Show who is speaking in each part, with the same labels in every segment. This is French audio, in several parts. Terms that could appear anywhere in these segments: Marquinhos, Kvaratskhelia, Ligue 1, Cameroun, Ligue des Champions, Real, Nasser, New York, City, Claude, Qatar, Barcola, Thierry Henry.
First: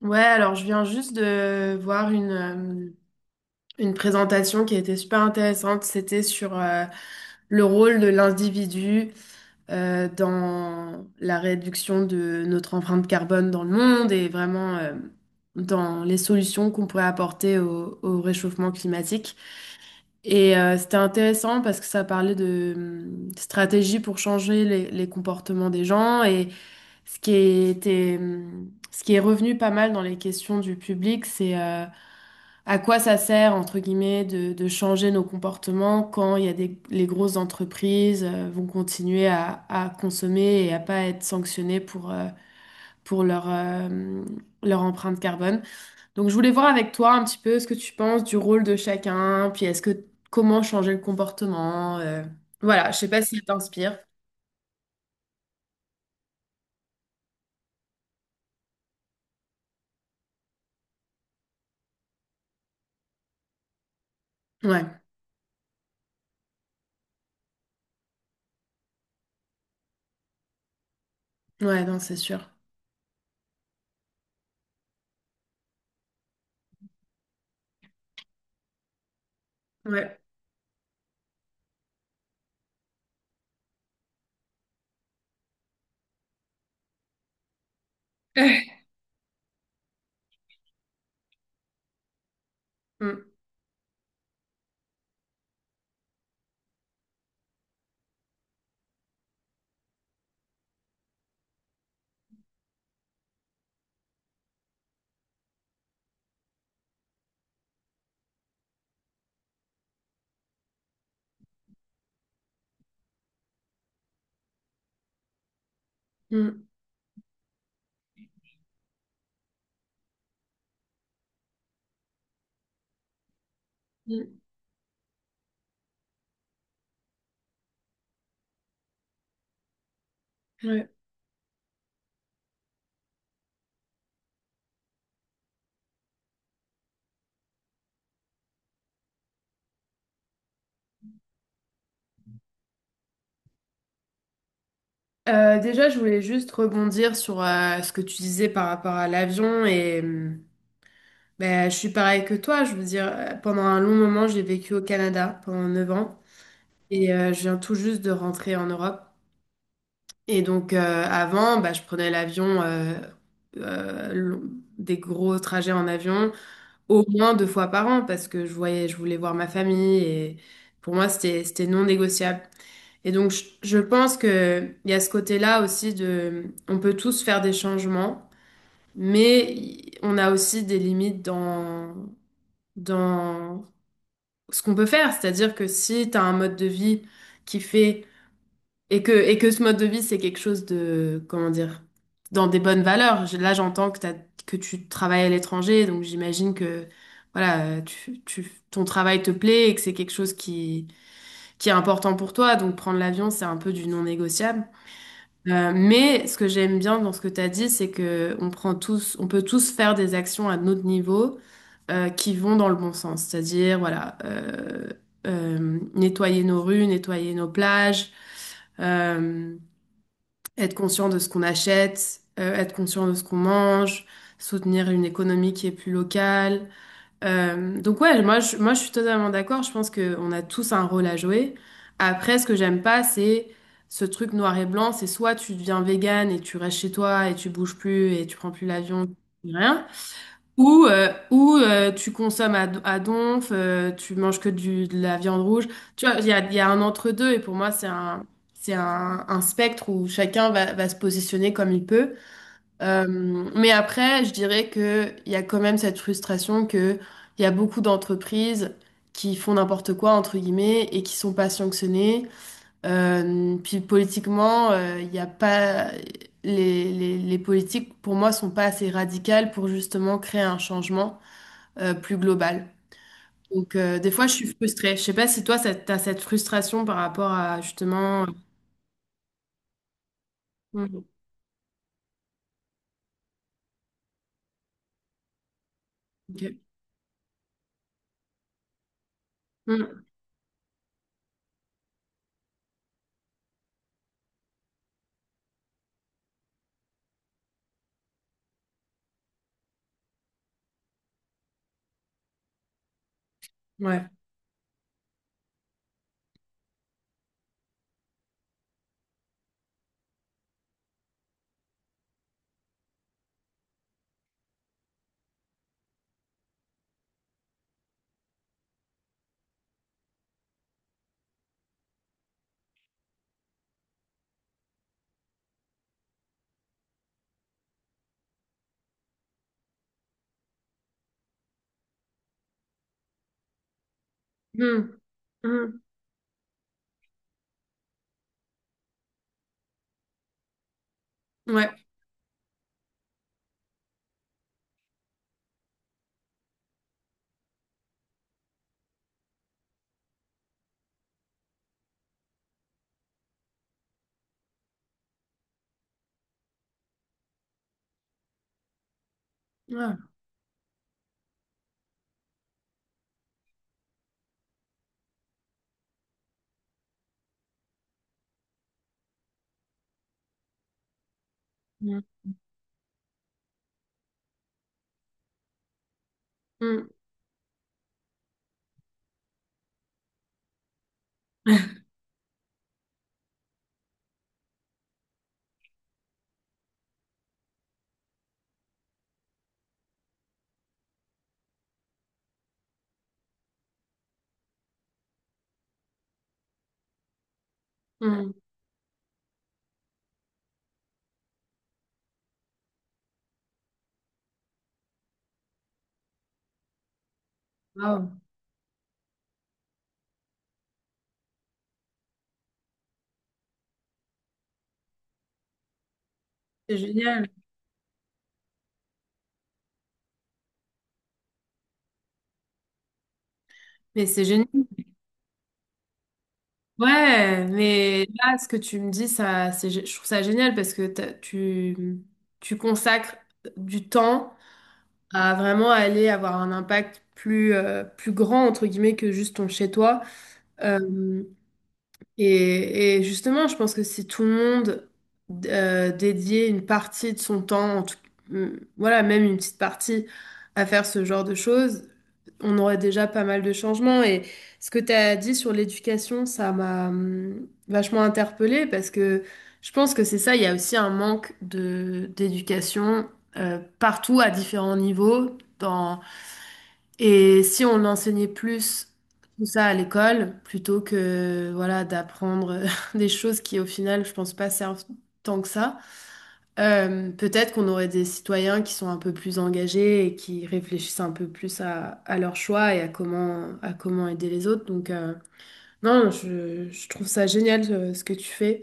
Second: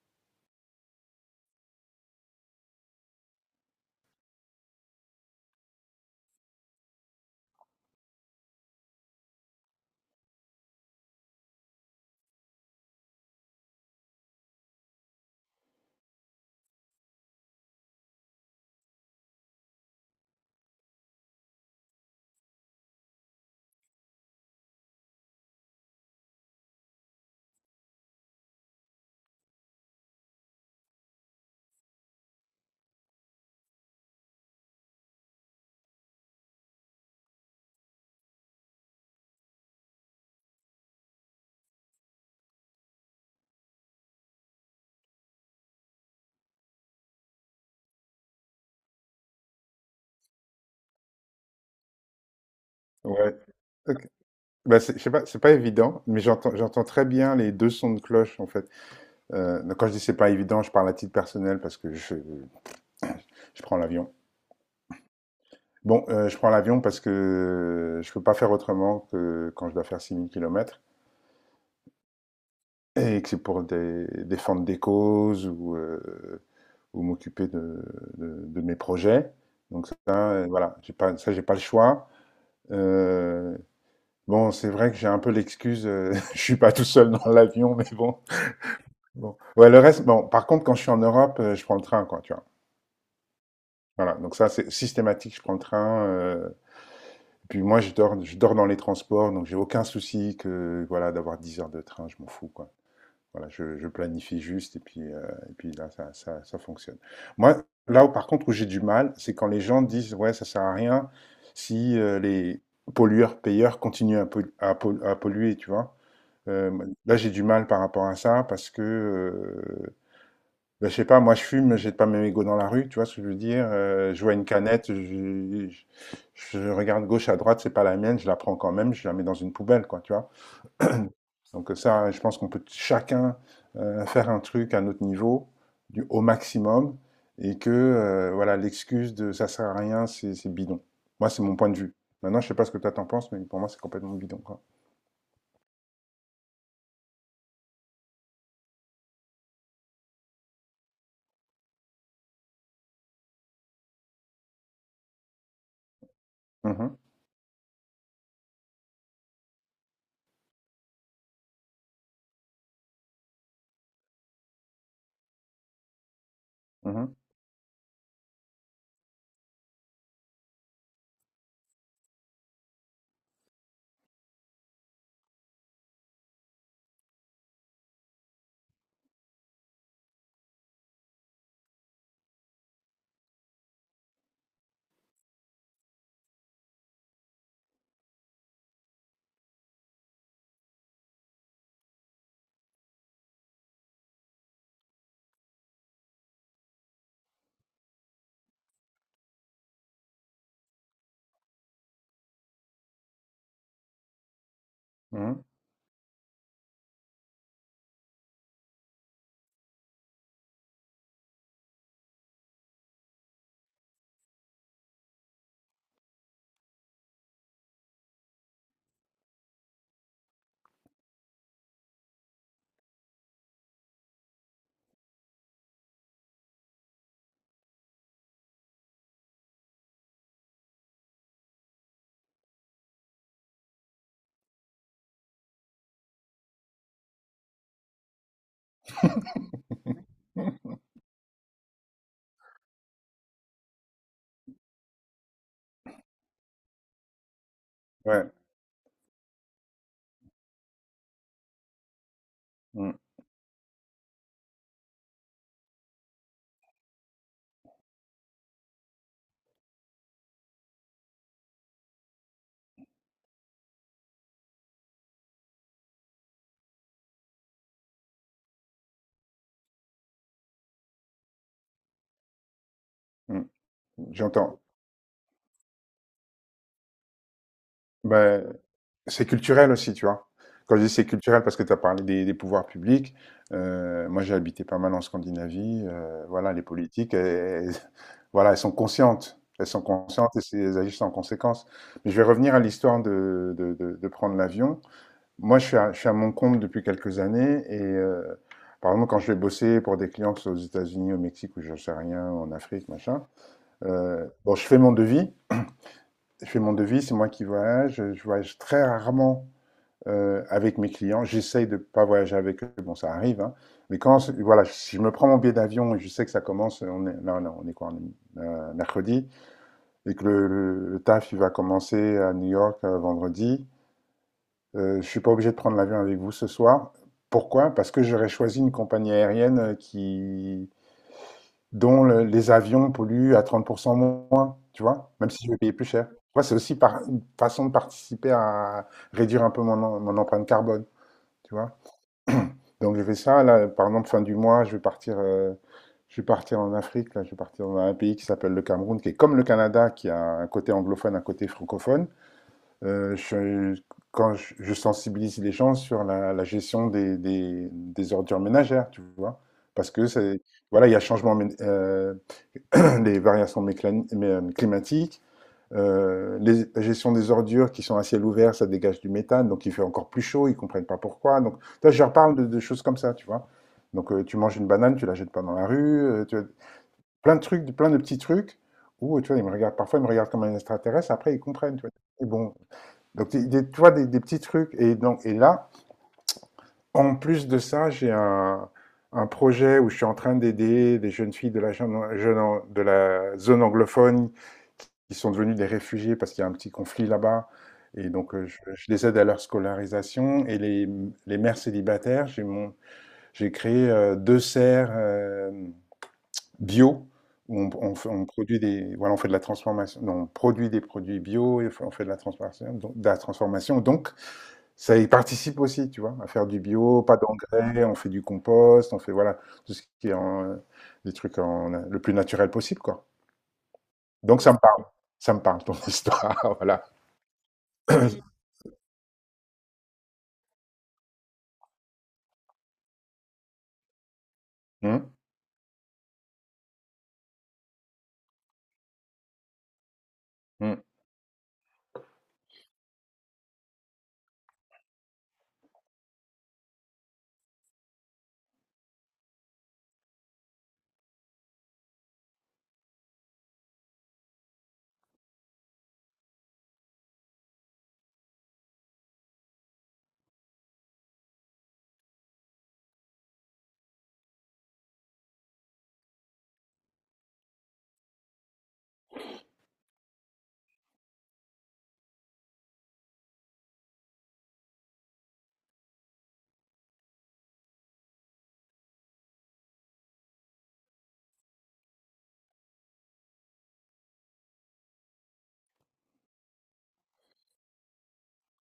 Speaker 1: Ouais, alors je viens juste de voir une présentation qui a été super intéressante. C'était sur le rôle de l'individu dans la réduction de notre empreinte carbone dans le monde et vraiment dans les solutions qu'on pourrait apporter au réchauffement climatique. Et c'était intéressant parce que ça parlait de stratégies pour changer les comportements des gens ce qui était, ce qui est revenu pas mal dans les questions du public, c'est à quoi ça sert, entre guillemets, de changer nos comportements quand il y a les grosses entreprises vont continuer à consommer et à pas être sanctionnées pour leur empreinte carbone. Donc je voulais voir avec toi un petit peu ce que tu penses du rôle de chacun, puis est-ce que comment changer le comportement. Voilà, je sais pas si
Speaker 2: Ouais,
Speaker 1: ça t'inspire.
Speaker 2: ok. Bah, je sais pas, c'est pas évident, mais j'entends très bien les deux sons de cloche en fait. Donc, quand je dis c'est pas évident, je parle à titre personnel parce que je prends l'avion.
Speaker 1: Ouais,
Speaker 2: Bon, je prends l'avion parce que je peux pas faire autrement que quand je dois faire 6000 kilomètres
Speaker 1: ouais, non, c'est sûr.
Speaker 2: et que c'est pour des, défendre des causes ou m'occuper de mes projets. Donc ça,
Speaker 1: Ouais.
Speaker 2: voilà, j'ai pas, ça j'ai pas le choix. Euh, bon, c'est vrai que j'ai un peu l'excuse, je suis pas tout seul dans l'avion, mais bon. Bon. Ouais, le reste, bon, par contre, quand je suis en Europe, je prends le train, quoi, tu vois.
Speaker 1: Mm,
Speaker 2: Voilà, donc ça, c'est systématique, je prends le train. Et puis moi, je dors dans les transports, donc j'ai aucun souci que, voilà, d'avoir 10 heures de train, je m'en fous, quoi. Voilà, je planifie juste, et puis là, ça fonctionne. Moi, là où, par contre, où j'ai du mal, c'est quand les gens disent, ouais, ça sert à rien si les pollueurs-payeurs continuent à polluer, tu vois.
Speaker 1: mm,
Speaker 2: Euh, Là, j'ai du mal par rapport à ça, parce que ben, je sais pas, moi je fume, j'ai pas mes mégots dans la rue, tu vois ce que je veux dire. Je
Speaker 1: mm.
Speaker 2: vois une canette, je- je regarde gauche à droite, c'est pas la mienne, je la prends quand même, je la mets dans une poubelle, quoi, tu vois.
Speaker 1: Ouais.
Speaker 2: Donc ça, je pense qu'on peut chacun faire un truc à notre niveau, du, au maximum, et que voilà, l'excuse de ça sert à rien, c'est bidon. Moi, c'est mon point de vue. Maintenant, je sais pas ce que toi t'en penses, mais pour moi, c'est complètement bidon, quoi.
Speaker 1: Déjà, je voulais juste rebondir sur ce que tu disais par rapport à l'avion et ben, je suis pareil que toi. Je veux dire, pendant un long moment, j'ai vécu au Canada pendant 9 ans
Speaker 2: Mhm,
Speaker 1: et je viens tout juste de rentrer en Europe. Et donc, avant, bah, je prenais l'avion, euh, long- des gros trajets en avion, au
Speaker 2: mhm,
Speaker 1: moins 2 fois par an parce que je voyais, je voulais voir ma famille et pour moi, c'était non négociable. Et donc, je pense que il y a ce côté-là aussi de, on peut tous faire des changements, mais on a aussi des limites dans ce qu'on peut faire. C'est-à-dire que si tu as un mode de vie qui fait, et que ce mode de vie, c'est quelque chose de, comment dire, dans des bonnes valeurs. Là, j'entends que tu travailles à l'étranger, donc j'imagine que, voilà, ton travail te plaît et que c'est quelque chose qui est important pour toi. Donc, prendre l'avion, c'est un peu du non négociable.
Speaker 2: mhm.
Speaker 1: Mais ce que j'aime bien dans ce que tu as dit, c'est que on prend tous, on peut tous faire des actions à notre niveau qui vont dans le bon sens. C'est-à-dire, voilà, nettoyer nos rues, nettoyer nos plages, euh, être conscient de ce qu'on achète, être conscient de ce qu'on mange, soutenir une économie qui est plus locale, donc ouais, moi je suis totalement d'accord. Je pense qu'on a tous un rôle à jouer. Après, ce que j'aime pas, c'est ce truc noir et blanc. C'est soit tu deviens végane et tu restes chez toi et tu bouges plus et tu prends plus l'avion, rien. Ou tu consommes à donf, tu manges que de la viande rouge. Tu vois, il y a un entre-deux et pour moi c'est un
Speaker 2: Ouais,
Speaker 1: c'est un, un spectre où chacun va se positionner comme il peut.
Speaker 2: mm,
Speaker 1: Euh, mais après, je dirais que il y a quand même cette frustration que il y a beaucoup d'entreprises qui font n'importe quoi, entre guillemets, et qui sont pas sanctionnées. Puis politiquement, il y a pas... Les politiques, pour moi, sont pas assez radicales pour justement créer un changement plus global.
Speaker 2: mm.
Speaker 1: Donc, des fois, je suis
Speaker 2: J'entends.
Speaker 1: frustrée. Je sais pas si toi, t'as cette frustration par rapport à justement...
Speaker 2: Ben, c'est culturel aussi, tu vois. Quand je dis
Speaker 1: Mhm.
Speaker 2: c'est culturel, parce que tu as parlé des pouvoirs publics, moi j'ai habité pas mal en Scandinavie,
Speaker 1: Ok.
Speaker 2: voilà, les politiques, voilà, elles sont
Speaker 1: Mhm.
Speaker 2: conscientes et elles agissent en conséquence. Mais je vais revenir à l'histoire de, de prendre l'avion. Moi je suis à mon compte depuis quelques années et par exemple quand je vais bosser pour des clients, que ce soit aux États-Unis, au Mexique ou je sais rien, en Afrique, machin,
Speaker 1: Ouais.
Speaker 2: bon, je fais mon devis, c'est moi qui voyage, je voyage très rarement avec mes clients. J'essaye de ne pas voyager avec eux, bon, ça arrive. Hein. Mais quand, voilà, si je me prends mon billet d'avion et je sais que ça commence, on est, là, on est quoi, on est, mercredi, et que le taf, il va commencer à New York vendredi, je ne suis pas obligé de prendre l'avion avec vous ce soir. Pourquoi? Parce que j'aurais choisi une compagnie aérienne dont les avions polluent à 30% moins, tu
Speaker 1: Mhm.
Speaker 2: vois, même si je vais payer
Speaker 1: Mhm.
Speaker 2: plus cher. Tu vois, c'est aussi une façon de participer à réduire un peu mon empreinte carbone, tu vois.
Speaker 1: Ouais.
Speaker 2: Donc je fais ça, là, par exemple, fin du mois, je vais partir en Afrique, là, je vais partir dans un pays qui s'appelle le Cameroun, qui est comme le Canada, qui a un côté anglophone, un côté francophone. Euh, je, Quand je sensibilise les gens sur la gestion des ordures ménagères, tu vois, parce
Speaker 1: Ouais.
Speaker 2: que c'est, voilà, il y a les variations climatiques, la gestion des ordures qui sont à ciel ouvert, ça dégage du méthane, donc il fait encore plus chaud, ils ne comprennent pas pourquoi. Donc, toi, je leur parle de choses comme ça, tu vois. Donc, tu manges une banane, tu la jettes pas dans la rue, tu vois,
Speaker 1: Mhm.
Speaker 2: plein de trucs, plein de petits trucs où, tu vois, ils me regardent, parfois, ils me regardent comme un extraterrestre, après, ils comprennent, tu vois. Et bon, donc, tu vois, des petits trucs. Et, donc, et là, en plus de ça, j'ai un projet où je suis en train d'aider des jeunes filles de la zone anglophone qui sont devenues des réfugiés parce qu'il y a un petit conflit là-bas. Et
Speaker 1: Hmm.
Speaker 2: donc, je les aide à leur scolarisation. Et les mères célibataires, j'ai créé deux serres bio où on, on fait-
Speaker 1: Wow,
Speaker 2: on produit des, voilà, on fait de la transformation, non, on produit des produits bio et on fait de la transformation, donc, de la transformation. Donc, ça y participe aussi, tu vois, à faire du
Speaker 1: c'est
Speaker 2: bio, pas
Speaker 1: génial.
Speaker 2: d'engrais, on fait du compost, on fait, voilà, tout ce qui est en, des trucs en, le plus naturel possible, quoi.
Speaker 1: Mais c'est
Speaker 2: Donc
Speaker 1: génial.
Speaker 2: ça me parle, ton histoire, voilà.
Speaker 1: Ouais, mais là, ce que tu me dis, ça, je trouve ça génial parce que tu, tu consacres du temps
Speaker 2: Hum,
Speaker 1: à vraiment aller avoir un impact plus, plus grand, entre guillemets, que juste ton chez-toi.
Speaker 2: hum,
Speaker 1: Euh, et justement, je pense que si tout le monde dédiait une partie de son temps, en tout, voilà, même une petite partie à faire ce genre de choses, on aurait déjà pas mal de changements. Et ce que tu as dit sur l'éducation, ça m'a vachement interpellée parce que je pense que c'est ça, il y a aussi un manque de d'éducation partout à différents niveaux. Dans... Et si on enseignait plus tout ça à l'école, plutôt que voilà, d'apprendre des choses qui au final, je pense pas servent tant que ça. Peut-être qu'on aurait des citoyens qui sont un peu plus engagés et qui réfléchissent un peu plus à leurs choix et à à comment aider les autres. Donc, non, je trouve ça génial ce que tu fais.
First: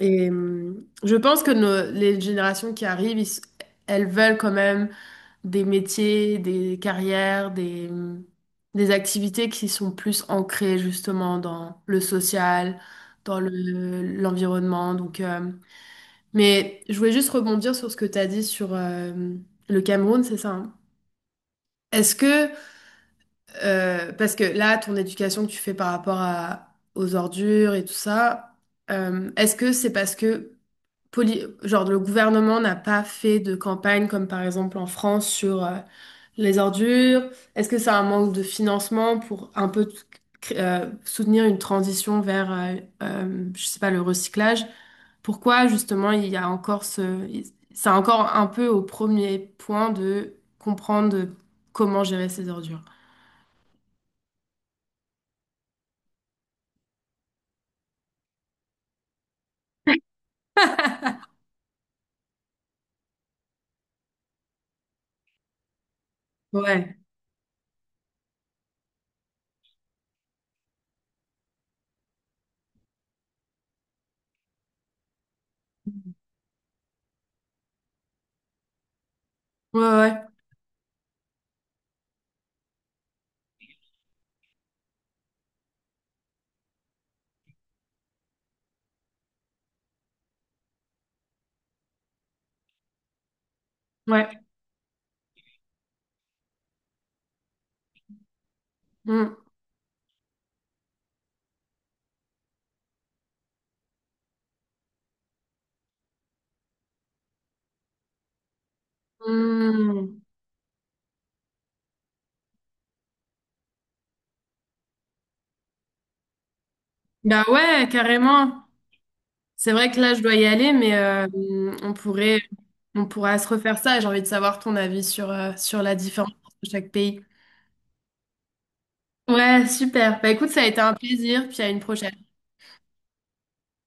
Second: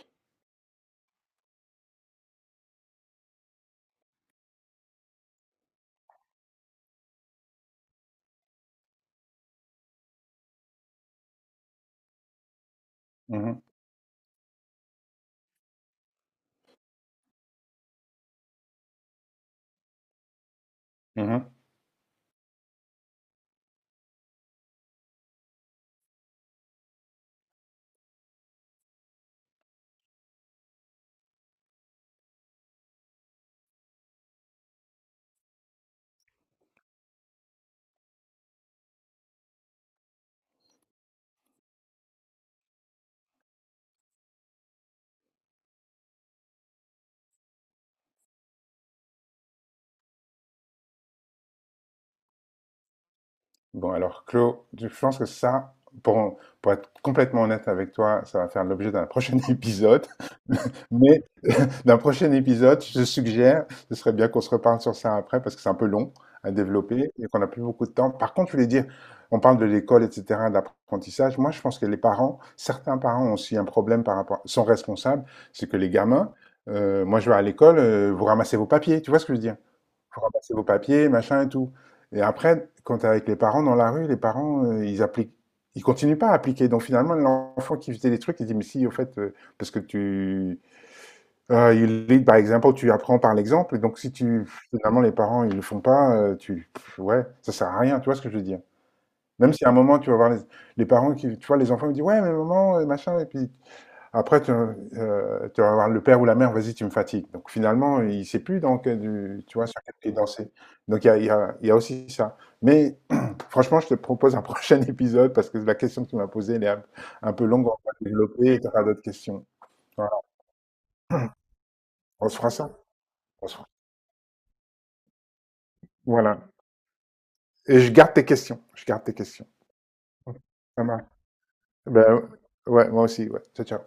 Speaker 1: Et je pense que les générations qui arrivent, elles veulent quand même des métiers, des carrières, des des activités qui sont plus ancrées justement dans le social,
Speaker 2: mhm,
Speaker 1: l'environnement. Donc, mais je voulais juste rebondir sur ce que tu as dit sur le Cameroun, c'est ça, hein?
Speaker 2: mhm.
Speaker 1: Est-ce que, parce que là, ton éducation que tu fais par rapport aux ordures et tout ça, est-ce que c'est parce que genre, le gouvernement n'a pas fait de campagne comme par exemple en France sur les ordures, est-ce que c'est un manque de financement pour un peu soutenir une transition vers, je sais pas, le recyclage? Pourquoi justement il y a encore ce... C'est encore un peu au premier point de comprendre comment gérer ces ordures.
Speaker 2: Bon, alors, Claude, je pense que ça, pour être complètement honnête avec toi, ça va faire l'objet d'un prochain épisode. Mais d'un prochain épisode. Je suggère, ce serait bien qu'on se reparle sur ça après parce que c'est un peu long à
Speaker 1: Ouais,
Speaker 2: développer et qu'on n'a plus beaucoup de temps. Par contre, je voulais dire, on parle de l'école, etc., d'apprentissage. Moi, je pense que les parents, certains parents ont aussi un problème par rapport, sont responsables, c'est que les gamins, moi, je vais à l'école, vous ramassez vos papiers, tu vois ce que je veux dire?
Speaker 1: ouais, ouais,
Speaker 2: Vous ramassez vos papiers, machin et tout. Et après, quand t'es avec les parents dans la rue, les parents, ils appliquent, ils continuent pas à appliquer. Donc finalement, l'enfant qui faisait les trucs, il dit, mais si, au fait, parce que tu, you lead by example, tu apprends par l'exemple et donc si
Speaker 1: ouais.
Speaker 2: tu finalement les parents, ils le font pas, tu pff, ouais, ça sert à rien, tu vois ce que je veux dire?
Speaker 1: Mm.
Speaker 2: Même si à un moment tu vas voir les parents qui tu vois les enfants, ils disent: «Ouais mais maman, machin» et puis après tu vas voir le père ou la mère: «Vas-y tu me fatigues». Donc finalement, il sait plus dans quel du tu vois, sur quel pied
Speaker 1: Mm.
Speaker 2: danser. Donc il y a aussi ça. Mais franchement, je te propose un prochain épisode parce que la question que tu m'as posée, elle est un
Speaker 1: Bah
Speaker 2: peu longue, on
Speaker 1: ouais,
Speaker 2: va développer et
Speaker 1: carrément.
Speaker 2: tu auras d'autres questions.
Speaker 1: C'est vrai que
Speaker 2: Voilà.
Speaker 1: là, je dois y aller, mais on
Speaker 2: On se
Speaker 1: pourrait,
Speaker 2: fera ça.
Speaker 1: on pourra se
Speaker 2: On se fera
Speaker 1: refaire ça. J'ai envie de savoir ton avis sur, sur la différence
Speaker 2: voilà.
Speaker 1: entre chaque pays.
Speaker 2: Et je garde tes questions. Je garde tes questions.
Speaker 1: Ouais, super. Bah écoute, ça a été
Speaker 2: Pas
Speaker 1: un
Speaker 2: mal.
Speaker 1: plaisir, puis à une prochaine.
Speaker 2: Ben, ouais, moi aussi, ouais. Ciao, ciao.